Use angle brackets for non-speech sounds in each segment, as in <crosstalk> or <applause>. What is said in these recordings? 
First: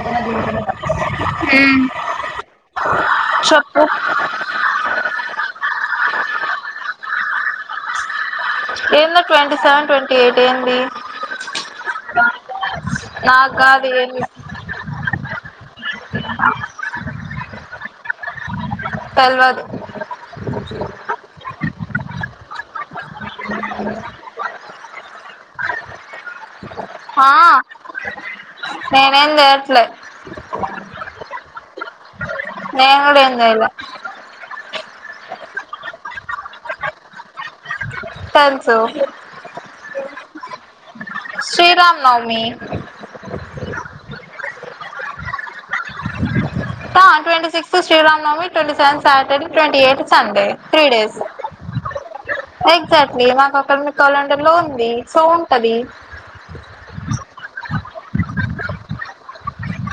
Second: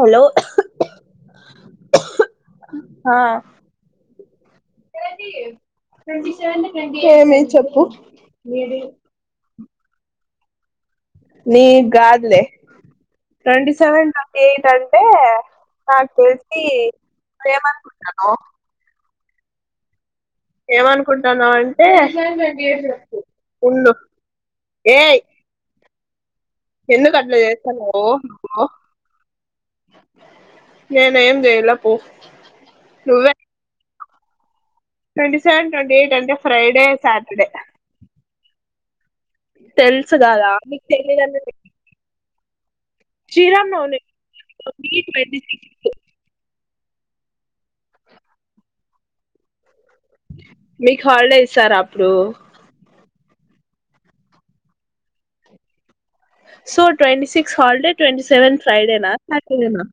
Hello చెప్పు ఉ ఈన్నే ట్వంటీ సెవెన్ ట్వంటీఎయిట్ అయింది. నీక్ గాదులే నాకు ట్వంటీ కాదు సెవెన్ ఏంది ట్వంటీ ఎయిట్ అంటే నాకు తెలిసి ఫేమస్ హలో తెల్వద్ ఏమనుకుంటున్నావు అంటే <inaudible> ఉండు ఏయ్ ఎందుకు ఆ అట్లా చేస్తాన్నావు నువ్వు నేన్ ఏం చేయట్లే నువ్వేం జయలే పో నేన్ గుడ నువ్వే ఏం చేయలా ట్వంటీ సెవెన్ ట్వంటీ ఎయిట్ అంటే ఫ్రైడే సాటర్డే తెల్సు తెల్సు గదా శ్రీరామ నవమి <inaudible> శ్రీరామ నవమి ప twenty six Srirama Navami twenty seven Saturday twenty eight Sunday three మీకు డేస్ హాలిడే ఇస్తారా అప్పుడు <unintelligible> అకాడమిక్ కాలెండర్ లో ఉంది సో ఉంటది so twenty six holiday twenty seven ఫ్రైడేనా సాటర్డేనా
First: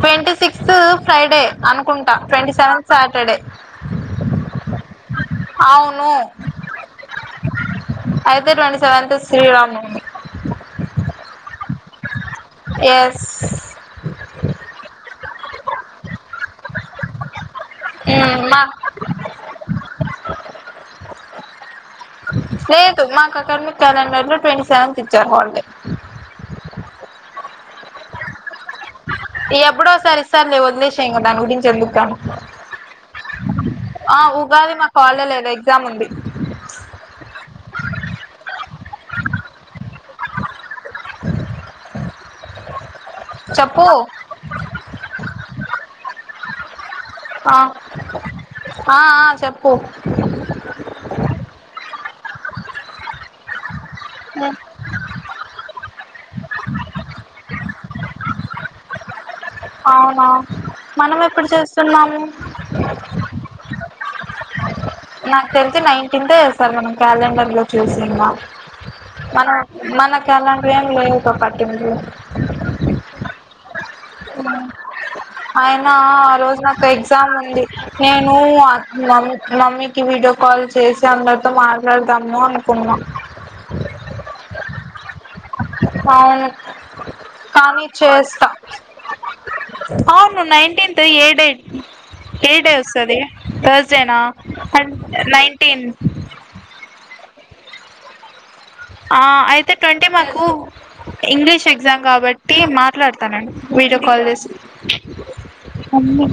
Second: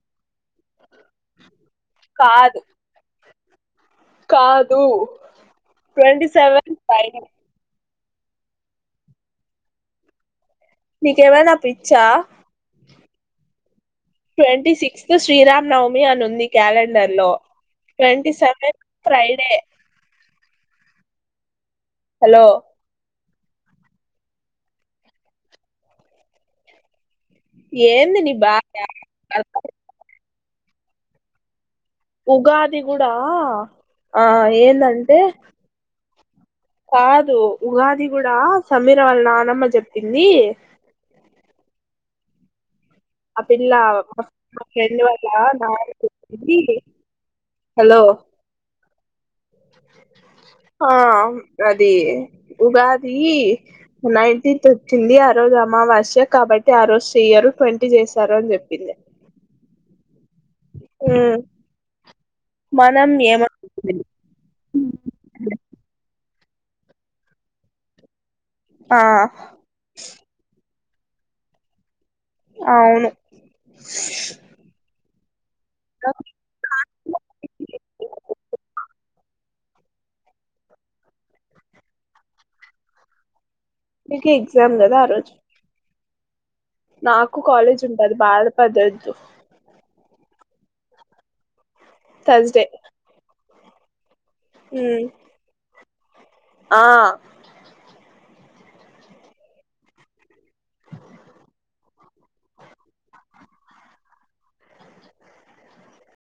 ట్వంటీ సిక్స్త్ ఫ్రైడే అనుకుంటా ట్వంటీ కాదు సెవెంత్ సాటర్డే కాదు అవును ట్వంటీ సెవెన్ ఫై <unintelligible> అయితే ట్వంటీ సెవెన్త్ శ్రీరామ నవమి నీకేమైనా పిచ్చా yes twenty sixth Sriram Navami అని ఉంది క్యాలెండర్ లో ట్వంటి మా సెవెన్ ఫ్రైడే హలో లేదు మా క్ కార్మి క్యాలెండర్ లో ట్వంటీ సెవెన్త్ ఇచ్చారు హ లిడే ఏంది నీ బాష ఎప్పుడో సరి ఇ సర్లే వదిలేసేయ్ దాని గురించి ఎందుకు గాని ఉగాది కూడా ఆ ఉగాది మాకు ఏందంటే హాలిడే లేదు ఎగ్జామ్ ఉంది కాదు ఉగాది కూడా సమీర వాళ్ళ నానమ్మ చెప్పింది ఆ పిల్ల చెప్పు మా ఫ్రెండ్ వాళ్ళ నాన బీ ఆ ఆ ఆ చెప్పు ది ఉగాది నైటీంత్ వచ్చిండి ఆహ్ రోజు అమావాస్య కాబట్టి ఆ రోజు చెయ్యరు ట్వంటీ చేశారు అని చెప్పింది అవునా మనం ఉమ్, ఎప్పుడు చేస్తున్నాము అ సార్ మనం క్యాలెండర్ లో చూసింద ఆ మన మనకు అలాంటి ఎం లేవు పాపా <unintelligible> అవును ఆయన ఆ రోజు నాకు ఎగ్జామ్ ఉంది నేను ఆ మమ్మీకి వీడియో కాల్ చేసి అందరితో మాట్లాడదాము అనుకున్నా నీకి ఎగ్జాం గదా ఆరోజు అవునూ నాకు కాలేజ్ ఉంటది బాద పడద్దు అవును నైన్టీన్త్ ఏ డే థర్స్డే ఏడే వస్తది తర్స్డే నా అ ఉమ్, నైన్టీన్ ఆ అ అయితే ట్వంటీ మాకు ఇంగ్లీష్ ఎగ్జామ్ కాబట్టి మాట్లాడతానం వీడియో కాల్ చేసి హ్మ్